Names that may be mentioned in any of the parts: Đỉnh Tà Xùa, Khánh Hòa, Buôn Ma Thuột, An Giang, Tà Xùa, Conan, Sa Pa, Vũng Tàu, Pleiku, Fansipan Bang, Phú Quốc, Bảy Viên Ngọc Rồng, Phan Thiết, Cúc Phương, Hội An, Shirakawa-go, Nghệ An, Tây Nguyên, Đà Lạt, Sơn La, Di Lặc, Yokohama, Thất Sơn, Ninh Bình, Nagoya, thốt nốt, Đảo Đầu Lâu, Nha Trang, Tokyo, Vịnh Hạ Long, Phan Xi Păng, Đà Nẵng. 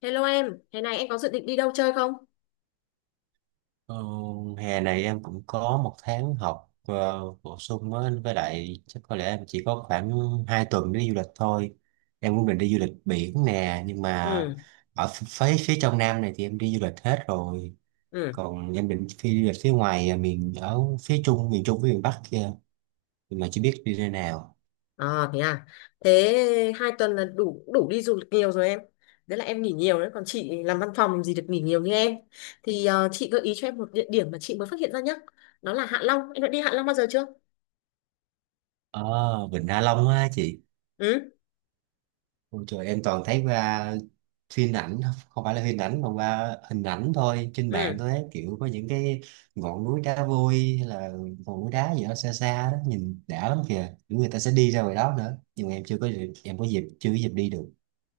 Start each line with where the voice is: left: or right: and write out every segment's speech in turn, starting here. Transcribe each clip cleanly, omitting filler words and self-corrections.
left: Hello em, thế này em có dự định đi đâu chơi không?
right: Ờ, Hè này em cũng có một tháng học bổ sung á, với lại chắc có lẽ em chỉ có khoảng 2 tuần đi du lịch thôi. Em cũng định đi du lịch biển nè, nhưng mà
left: Ừ,
right: ở ph- phía phía trong Nam này thì em đi du lịch hết rồi.
left: ừ,
right: Còn em định đi du lịch phía ngoài miền ở phía Trung, miền Trung với miền Bắc kia, nhưng mà chưa biết đi nơi nào.
left: à. Thế 2 tuần là đủ đủ đi du lịch nhiều rồi em. Đấy là em nghỉ nhiều đấy, còn chị làm văn phòng làm gì được nghỉ nhiều như em. Thì chị gợi ý cho em một địa điểm mà chị mới phát hiện ra nhá. Đó là Hạ Long, em đã đi Hạ Long bao giờ chưa?
right: Ờ, Vịnh Hạ Long á chị.
left: Ừ,
right: Ôi trời, em toàn thấy qua phim ảnh, không phải là phim ảnh mà qua hình ảnh thôi trên mạng
left: ừ.
right: thôi ấy. Kiểu có những cái ngọn núi đá vôi hay là ngọn núi đá gì đó xa xa đó, nhìn đã lắm kìa, những người ta sẽ đi ra ngoài đó nữa, nhưng mà em chưa có dịp- em có dịp chưa có dịp đi được.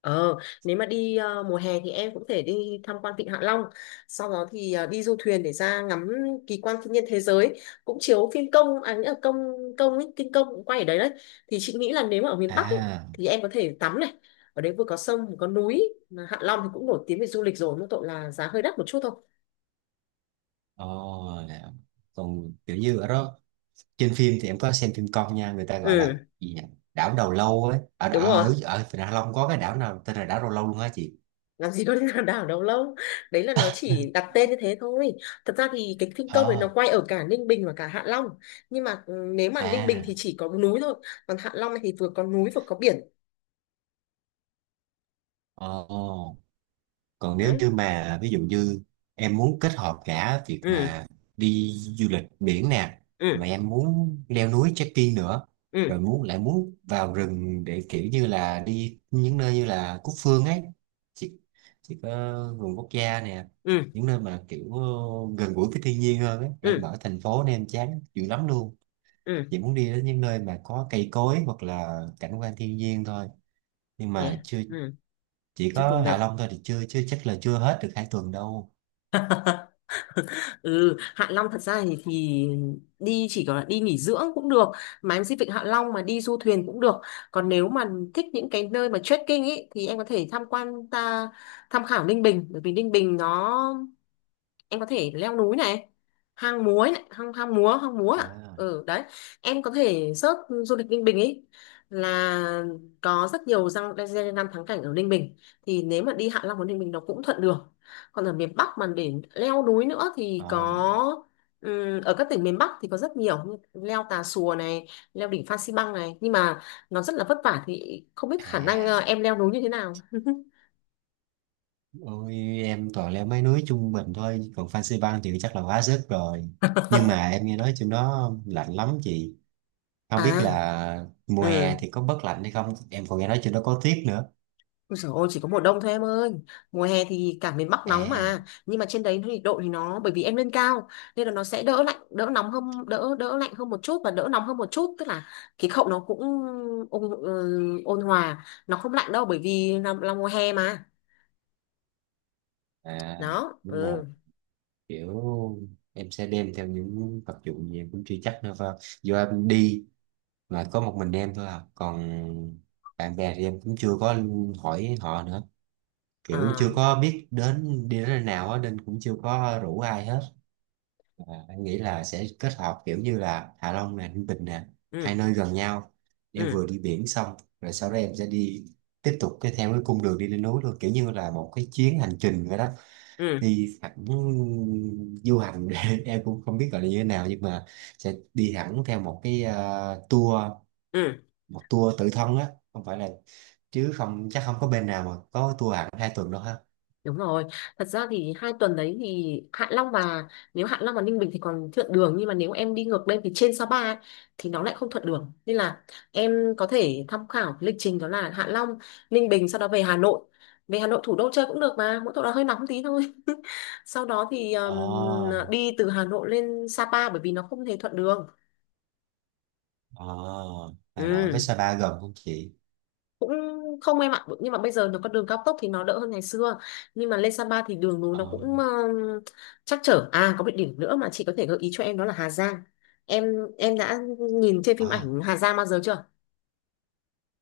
left: Ờ, nếu mà đi mùa hè thì em cũng thể đi tham quan Vịnh Hạ Long, sau đó thì đi du thuyền để ra ngắm kỳ quan thiên nhiên thế giới, cũng chiếu phim công, à, nghĩa là công công ấy, kinh công cũng quay ở đấy đấy. Thì chị nghĩ là nếu mà ở miền Bắc ấy,
right: à
left: thì em có thể tắm này, ở đấy vừa có sông vừa có núi, mà Hạ Long thì cũng nổi tiếng về du lịch rồi, mỗi tội là giá hơi đắt một chút thôi.
right: ồ là- Còn kiểu như ở đó trên phim thì em có xem phim con nha, người ta gọi
left: Ừ,
right: là gì nhỉ? Đảo Đầu Lâu ấy, ở
left: đúng
right: ở
left: rồi.
right: ở ở Vịnh Hạ Long có cái đảo nào tên là đảo Đầu Lâu luôn hả chị?
left: Làm gì có liên hoàn đảo đâu lâu, đấy là nó chỉ đặt tên như thế thôi. Thật ra thì cái phim công đấy nó
right: Ờ
left: quay ở cả Ninh Bình và cả Hạ Long, nhưng mà nếu mà Ninh Bình thì
right: à
left: chỉ có núi thôi, còn Hạ Long thì vừa có núi vừa có biển.
right: ồ Còn nếu
left: Đấy.
right: như mà ví dụ như em muốn kết hợp cả việc
left: Ừ.
right: mà đi du lịch biển nè, mà
left: Ừ.
right: em muốn leo núi trekking nữa,
left: Ừ.
right: rồi lại muốn vào rừng để kiểu như là đi những nơi như là Cúc Phương ấy, chỉ, chỉ có vườn quốc gia nè,
left: Ừ.
right: những nơi mà kiểu gần gũi với thiên nhiên hơn ấy,
left: Ừ.
right: em
left: Ừ.
right: ở thành phố nên em chán dữ lắm luôn,
left: Ừ.
right: chỉ muốn đi đến những nơi mà có cây cối hoặc là cảnh quan thiên nhiên thôi, nhưng
left: Thế
right: mà
left: à?
right: chưa,
left: Ừ,
right: chỉ
left: chưa
right: có
left: từng
right: Hạ
left: được.
right: Long thôi thì chưa chưa chắc là chưa hết được 2 tuần đâu.
left: Ừ, Hạ Long thật ra thì đi chỉ có là đi nghỉ dưỡng cũng được, mà em xin Vịnh Hạ Long mà đi du thuyền cũng được. Còn nếu mà thích những cái nơi mà trekking ấy thì em có thể tham quan ta tham khảo Ninh Bình, bởi vì Ninh Bình nó, em có thể leo núi này, hang múa ấy này, hang hang múa, hang múa, à,
right: à
left: ừ, đấy. Em có thể search du lịch Ninh Bình ấy, là có rất nhiều răng danh lam thắng cảnh ở Ninh Bình. Thì nếu mà đi Hạ Long và Ninh Bình nó cũng thuận đường. Còn ở miền Bắc mà để leo núi nữa thì
right: ờ
left: có, ở các tỉnh miền Bắc thì có rất nhiều, như leo Tà Xùa này, leo đỉnh Phan Xi Păng này, nhưng mà nó rất là vất vả, thì không biết khả năng
right: à
left: em leo núi như thế nào.
right: Ôi, em toàn leo mấy núi trung bình thôi, còn Fansipan Bang thì chắc là quá sức rồi. Nhưng mà em nghe nói trên đó lạnh lắm chị, không
left: À,
right: biết là mùa hè
left: ừ,
right: thì có bớt lạnh hay không, em còn nghe nói trên đó có tuyết nữa.
left: ôi dồi ôi, chỉ có mùa đông thôi em ơi. Mùa hè thì cả miền Bắc nóng
right: à
left: mà. Nhưng mà trên đấy nhiệt độ thì nó, bởi vì em lên cao nên là nó sẽ đỡ lạnh, đỡ nóng hơn, Đỡ đỡ lạnh hơn một chút và đỡ nóng hơn một chút. Tức là khí hậu nó cũng ôn hòa. Nó không lạnh đâu, bởi vì là mùa hè mà.
right: à
left: Đó,
right: nhưng mà
left: ừ.
right: kiểu em sẽ đem theo những vật dụng gì em cũng chưa chắc nữa, vào do em đi mà có một mình em thôi à, còn bạn bè thì em cũng chưa có hỏi họ nữa, kiểu
left: À,
right: chưa có biết đi đến nơi nào á nên cũng chưa có rủ ai hết. Anh nghĩ là sẽ kết hợp kiểu như là Hạ Long nè, Ninh Bình nè,
left: ừ.
right: hai nơi gần nhau, em
left: Ừ.
right: vừa đi biển xong rồi sau đó em sẽ đi tiếp tục cái theo cái cung đường đi lên núi luôn, kiểu như là một cái chuyến hành trình vậy đó,
left: Ừ.
right: đi thẳng du hành. Em cũng không biết gọi là như thế nào, nhưng mà sẽ đi hẳn theo một cái tour,
left: Ừ.
right: một tour tự thân á, không phải là chứ không chắc không có bên nào mà có tour hẳn 2 tuần đâu ha.
left: Đúng rồi, thật ra thì 2 tuần đấy thì Hạ Long và, nếu Hạ Long và Ninh Bình thì còn thuận đường, nhưng mà nếu em đi ngược lên thì trên Sapa ấy, thì nó lại không thuận đường, nên là em có thể tham khảo cái lịch trình đó là Hạ Long, Ninh Bình, sau đó về Hà Nội. Về Hà Nội thủ đô chơi cũng được, mà mỗi chỗ đó hơi nóng tí thôi. Sau đó thì
right: Ồ
left: đi từ Hà Nội lên Sa Pa, bởi vì nó không hề thuận đường.
right: Ờ, Hà Nội với
left: Ừ,
right: Sapa gần không chị?
left: cũng không em ạ, nhưng mà bây giờ nó có đường cao tốc thì nó đỡ hơn ngày xưa, nhưng mà lên Sapa thì đường núi nó
right: Ờ,
left: cũng trắc trở. À, có một điểm nữa mà chị có thể gợi ý cho em đó là Hà Giang. em em đã nhìn trên phim
right: à,
left: ảnh Hà Giang bao giờ chưa?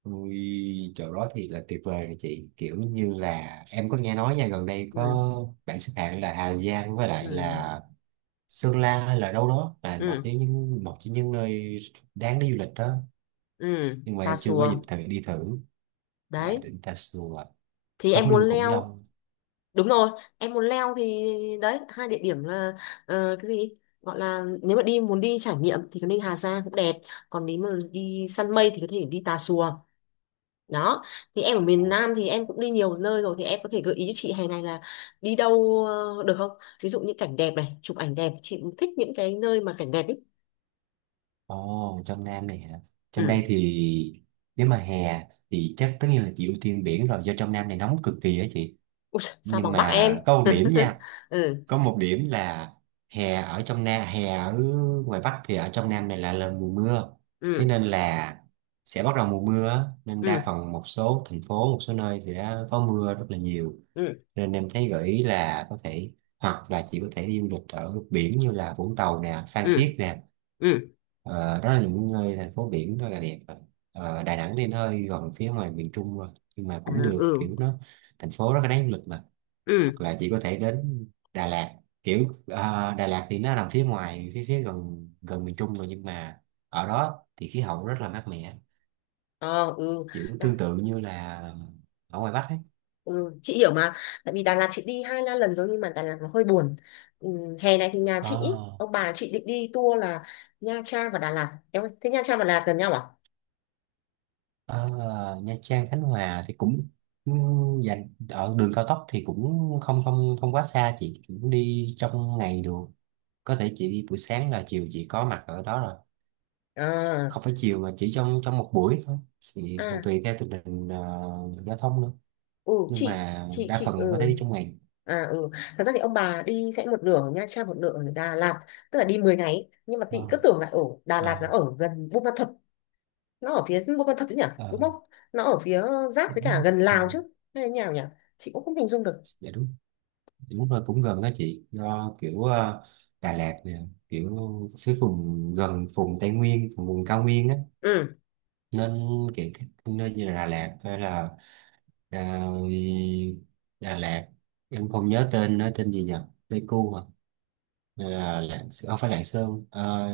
right: ui, chỗ đó thì là tuyệt vời rồi chị. Kiểu như là em có nghe nói nha, gần đây
left: Ừ.
right: có bạn xếp hạng là Hà Giang với lại
left: Ừ.
right: là Sơn La hay là đâu đó là một
left: Ừ.
right: trong những một trong những nơi đáng để du lịch đó.
left: Ừ.
right: Nhưng mà
left: Tà
right: em chưa có dịp
left: Xùa
right: thời đi thử. Dạ,
left: đấy,
right: đỉnh Tà Xùa,
left: thì em
right: sống
left: muốn
right: lưng Khủng
left: leo,
right: Long.
left: đúng rồi, em muốn leo thì đấy, hai địa điểm là, cái gì gọi là, nếu mà đi muốn đi trải nghiệm thì có nên, Hà Giang cũng đẹp, còn nếu mà đi săn mây thì có thể đi Tà Xùa. Đó, thì em ở miền Nam thì em cũng đi nhiều nơi rồi, thì em có thể gợi ý cho chị hè này là đi đâu được không, ví dụ như cảnh đẹp này, chụp ảnh đẹp, chị cũng thích những cái nơi mà cảnh đẹp ý.
right: Ồ, trong Nam này hả? Trong
left: Ừ.
right: đây thì nếu mà hè thì chắc tất nhiên là chị ưu tiên biển rồi, do trong Nam này nóng cực kỳ á chị.
left: Ui, sao
right: Nhưng
left: bằng Bắc em.
right: mà
left: Ừ.
right: có một điểm là hè ở trong Nam, hè ở ngoài Bắc thì ở trong Nam này là mùa mưa, thế
left: Ừ.
right: nên là sẽ bắt đầu mùa mưa á, nên đa
left: Ừ.
right: phần một số thành phố một số nơi thì đã có mưa rất là nhiều,
left: Ừ.
right: nên em thấy gợi ý là có thể hoặc là chị có thể đi du lịch ở biển như là Vũng Tàu nè, Phan
left: Ừ.
right: Thiết nè.
left: Ừ.
right: Ờ, đó là những nơi thành phố biển rất là đẹp rồi. Ờ, Đà Nẵng thì nó hơi gần phía ngoài miền Trung rồi, nhưng mà
left: À,
right: cũng được,
left: ừ.
right: kiểu nó thành phố rất là đáng du lịch mà. Hoặc
left: Ừ.
right: là chị có thể đến Đà Lạt, kiểu Đà Lạt thì nó nằm phía ngoài phía phía gần gần miền Trung rồi, nhưng mà ở đó thì khí hậu rất là mát mẻ,
left: Ờ, ừ.
right: kiểu
left: À,
right: tương tự như là ở ngoài Bắc ấy.
left: ừ chị hiểu mà. Tại vì Đà Lạt chị đi hai ba lần rồi nhưng mà Đà Lạt nó hơi buồn. Ừ, hè này thì nhà chị ý,
right: Ờ,
left: ông bà chị định đi tour là Nha Trang và Đà Lạt em ơi. Thế Nha Trang và Đà Lạt gần nhau à?
right: ở Nha Trang Khánh Hòa thì cũng dành ở đường cao tốc thì cũng không không không quá xa, chị cũng đi trong ngày được, có thể chị đi buổi sáng là chiều chị có mặt ở đó rồi,
left: À.
right: không phải chiều mà chỉ trong trong một buổi thôi, thì còn
left: À.
right: tùy theo tình hình giao thông nữa,
left: Ừ
right: nhưng
left: chị
right: mà
left: chị
right: đa
left: chị
right: phần có
left: ừ.
right: thể đi trong ngày.
left: À, ừ, thật ra thì ông bà đi sẽ một nửa ở Nha Trang, một nửa ở Đà Lạt, tức là đi 10 ngày, nhưng mà chị
right: Ờ,
left: cứ tưởng là ở Đà Lạt nó
right: ờ,
left: ở gần Buôn Ma Thuột. Nó ở phía Buôn Ma Thuột chứ nhỉ, đúng
right: ờ,
left: không? Nó ở phía giáp
right: dạ
left: với
right: đúng
left: cả
right: rồi.
left: gần
right: Ừ,
left: Lào chứ? Hay là như nào nhỉ? Chị cũng không hình dung được.
right: dạ đúng. Dạ đúng rồi, cũng gần đó chị, do kiểu Đà Lạt nè, kiểu phía vùng gần vùng Tây Nguyên, vùng cao nguyên á,
left: Ừ.
right: nên kiểu các nơi như là Đà Lạt hay là à, Đà Lạt, em không nhớ tên nó tên gì nhỉ, Pleiku à, hay là Lạng, không phải Lạng Sơn,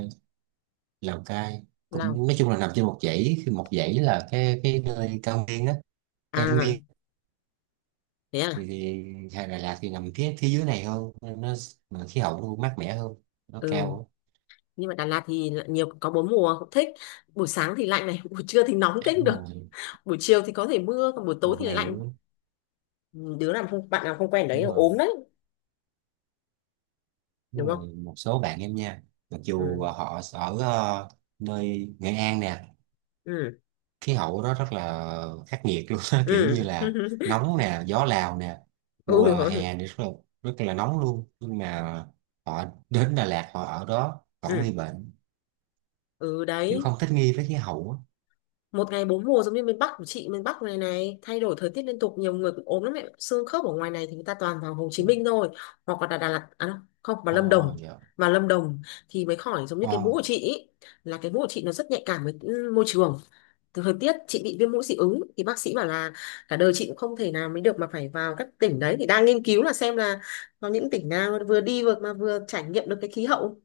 right: Lào Cai,
left: Lào.
right: cũng nói chung là nằm trên một dãy, khi một dãy là cái nơi cao nguyên á, Tây Nguyên,
left: À, thế
right: thì,
left: à.
right: thì hay Đà Lạt thì nằm phía phía dưới này hơn nên nó, mà khí hậu nó mát mẻ hơn, nó
left: Ừ,
right: cao,
left: nhưng mà Đà Lạt thì lại nhiều, có bốn mùa cũng thích. Buổi sáng thì lạnh này, buổi trưa thì nóng
right: á
left: kinh
right: đúng
left: được,
right: rồi,
left: buổi chiều thì có thể mưa, còn buổi tối
right: một
left: thì
right: ngày
left: lạnh.
right: nữa,
left: Ừ, đứa nào không, bạn nào không quen đấy
right: đúng
left: là
right: rồi.
left: ốm đấy,
right: Đúng
left: đúng không?
right: rồi, một số bạn em nha, mặc dù
left: Ừ.
right: họ ở nơi Nghệ An nè,
left: Ừ.
right: khí hậu đó rất là khắc nghiệt luôn. Kiểu
left: Ừ.
right: như là nóng nè, gió Lào nè, mùa
left: Ừ, rồi.
right: hè thì rất là nóng luôn, nhưng mà họ đến Đà Lạt họ ở đó vẫn nguy
left: Ừ.
right: bệnh,
left: Ừ,
right: kiểu
left: đấy,
right: không thích nghi với khí hậu á.
left: một ngày bốn mùa giống như miền Bắc của chị, miền Bắc này này thay đổi thời tiết liên tục, nhiều người cũng ốm lắm, mẹ xương khớp ở ngoài này thì người ta toàn vào Hồ Chí Minh thôi, hoặc là Đà Lạt à, không không, vào Lâm
right: Ồ,
left: Đồng
right: dạ.
left: vào Lâm Đồng thì mới khỏi, giống như
right: Ồ,
left: cái mũ của chị ý, là cái mũ của chị nó rất nhạy cảm với môi trường, từ thời tiết. Chị bị viêm mũi dị ứng thì bác sĩ bảo là cả đời chị cũng không thể nào mới được mà phải vào các tỉnh đấy, thì đang nghiên cứu là xem là có những tỉnh nào vừa đi vừa mà vừa trải nghiệm được cái khí hậu.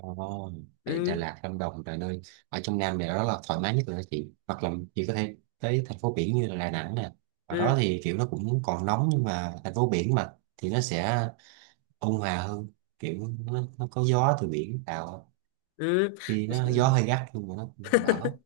right: Ồ, vậy Đà
left: Ừ.
right: Lạt, Lâm Đồng là nơi ở trong Nam này đó là thoải mái nhất rồi đó chị, hoặc là chị có thể tới thành phố biển như là Đà Nẵng nè, ở đó
left: Ừ.
right: thì kiểu nó cũng còn nóng nhưng mà thành phố biển mà thì nó sẽ ôn hòa hơn, kiểu nó có gió từ biển vào á,
left: Ừ.
right: thì nó gió hơi gắt nhưng mà nó cũng đỡ.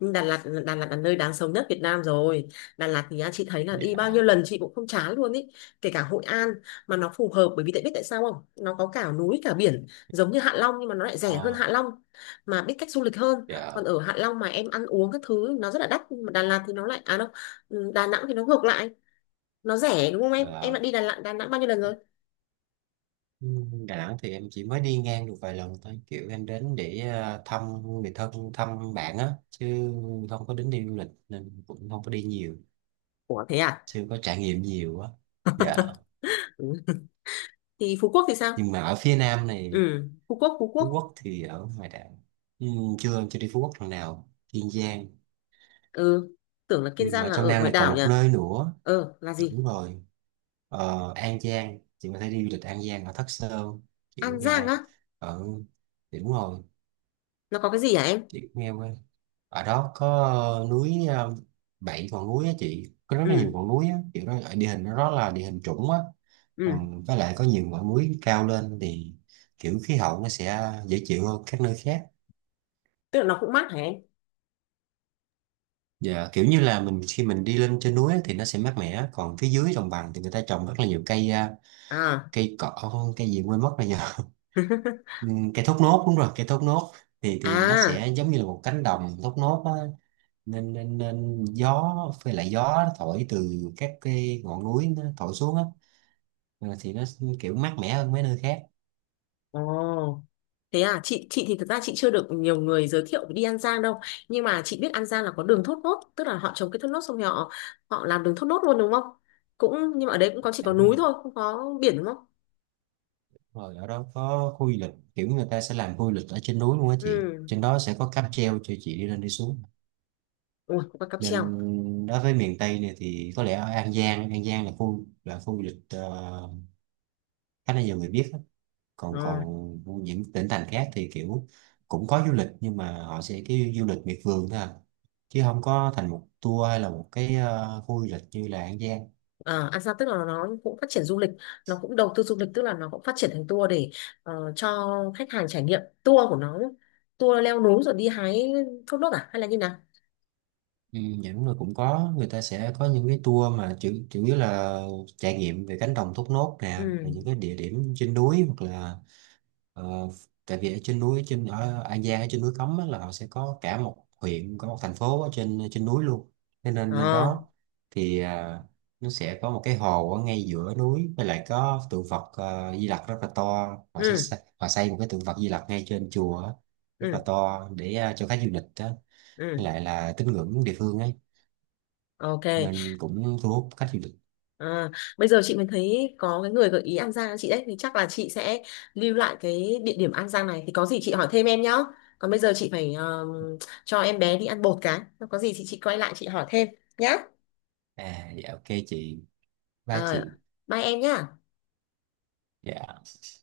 left: Nhưng Đà Lạt là nơi đáng sống nhất Việt Nam rồi. Đà Lạt thì á, chị thấy là đi bao
right: Dạ,
left: nhiêu lần chị cũng không chán luôn ý, kể cả Hội An. Mà nó phù hợp bởi vì tại biết tại sao không, nó có cả núi cả biển giống như Hạ Long nhưng mà nó lại rẻ hơn
right: ờ,
left: Hạ Long, mà biết cách du lịch hơn. Còn
right: dạ.
left: ở Hạ Long mà em ăn uống các thứ nó rất là đắt, nhưng mà Đà Lạt thì nó lại, à đâu, ừ, Đà Nẵng thì nó ngược lại, nó rẻ đúng không Em
right: Ờ,
left: đã đi Đà Lạt Đà Nẵng bao nhiêu lần rồi?
right: ừ, Đà Nẵng thì em chỉ mới đi ngang được vài lần thôi, kiểu em đến để thăm người thân, thăm bạn á, chứ không có đến đi du lịch nên cũng không có đi nhiều,
left: Ủa, thế à.
right: chưa có trải nghiệm nhiều á. Dạ.
left: Ừ. Thì Phú Quốc thì sao?
right: Nhưng mà ở phía Nam này,
left: Ừ. Phú Quốc Phú
right: Phú
left: Quốc
right: Quốc thì ở ngoài đảo, nhưng chưa chưa đi Phú Quốc lần nào, Kiên Giang.
left: Ừ, tưởng là Kiên
right: Nhưng mà
left: Giang
right: ở
left: là
right: trong
left: ở
right: Nam
left: ngoài
right: này còn
left: đảo
right: một
left: nhỉ.
right: nơi nữa,
left: Ờ, là gì?
right: đúng rồi, An Giang, chị có thể đi du lịch An Giang ở Thất Sơn, chị
left: An
right: cũng
left: Giang
right: nghe,
left: á?
right: ở thì đúng rồi,
left: Nó có cái gì hả em?
right: chị cũng nghe qua, ở đó có ờ, núi ờ, bảy ngọn núi á chị, có rất là nhiều
left: Ừ.
right: ngọn núi á, kiểu đó ở địa hình nó, đó là địa hình trũng á,
left: Ừ.
right: còn với lại có nhiều ngọn núi cao lên thì kiểu khí hậu nó sẽ dễ chịu hơn các nơi khác.
left: Tức là nó cũng mát hả em?
right: Dạ, kiểu như là mình khi mình đi lên trên núi á thì nó sẽ mát mẻ, còn phía dưới đồng bằng thì người ta trồng rất là nhiều cây
left: À.
right: cây cỏ cây gì quên mất rồi nhờ. Cây thốt nốt, đúng rồi cây thốt nốt, thì nó
left: À.
right: sẽ giống như là một cánh đồng thốt nốt á, nên nên nên gió, với lại gió nó thổi từ các cái ngọn núi nó thổi xuống á, thì nó kiểu mát mẻ hơn mấy nơi khác.
left: Ồ, thế à, chị thì thực ra chị chưa được nhiều người giới thiệu đi An Giang đâu, nhưng mà chị biết An Giang là có đường thốt nốt, tức là họ trồng cái thốt nốt xong rồi họ, họ làm đường thốt nốt luôn đúng không? Cũng, nhưng mà ở đấy cũng có, chỉ
right: Dạ,
left: có
right: đúng
left: núi
right: rồi.
left: thôi, không có biển đúng không?
right: Rồi ở đó có khu du lịch, kiểu người ta sẽ làm khu du lịch ở trên núi luôn á chị,
left: Ừ.
right: trên đó sẽ có cáp treo cho chị đi lên đi xuống,
left: Ui, có cáp treo.
right: nên đối với miền Tây này thì có lẽ ở An Giang là khu du lịch khá là nhiều người biết á, còn
left: Ờ.
right: còn những tỉnh thành khác thì kiểu cũng có du lịch nhưng mà họ sẽ cái du lịch miệt vườn thôi à, chứ không có thành một tour hay là một cái khu du lịch như là An Giang.
left: À, Ansa tức là nó cũng phát triển du lịch, nó cũng đầu tư du lịch, tức là nó cũng phát triển thành tour để cho khách hàng trải nghiệm tour của nó, tour leo núi rồi đi hái thốt nốt, à, hay là như nào?
right: Ừ, dạ đúng rồi, cũng có người ta sẽ có những cái tour mà chủ chủ yếu là trải nghiệm về cánh đồng thốt nốt nè
left: Ừ.
right: và những cái địa điểm trên núi, hoặc là ờ, tại vì ở trên núi, trên ở An Giang ở trên núi Cấm á, là họ sẽ có cả một huyện, có một thành phố ở trên trên núi luôn, thế nên lên
left: Ờ.
right: đó thì nó sẽ có một cái hồ ở ngay giữa núi, với lại có tượng Phật Di Lặc rất là to, họ sẽ
left: Ừ.
right: xây, họ xây một cái tượng Phật Di Lặc ngay trên chùa á, rất là
left: Ừ.
right: to để cho khách du lịch đó, với
left: Ừ.
right: lại là tín ngưỡng địa phương ấy,
left: Ok.
right: nên cũng thu hút khách du lịch.
left: Ờ, bây giờ chị mới thấy có cái người gợi ý An Giang chị đấy, thì chắc là chị sẽ lưu lại cái địa điểm An Giang này, thì có gì chị hỏi thêm em nhá. Còn bây giờ chị phải cho em bé đi ăn bột cái. Có gì thì chị quay lại chị hỏi thêm nhá.
right: Dạ ok chị, ba
left: Ờ,
right: chị,
left: bye em nhá.
right: dạ.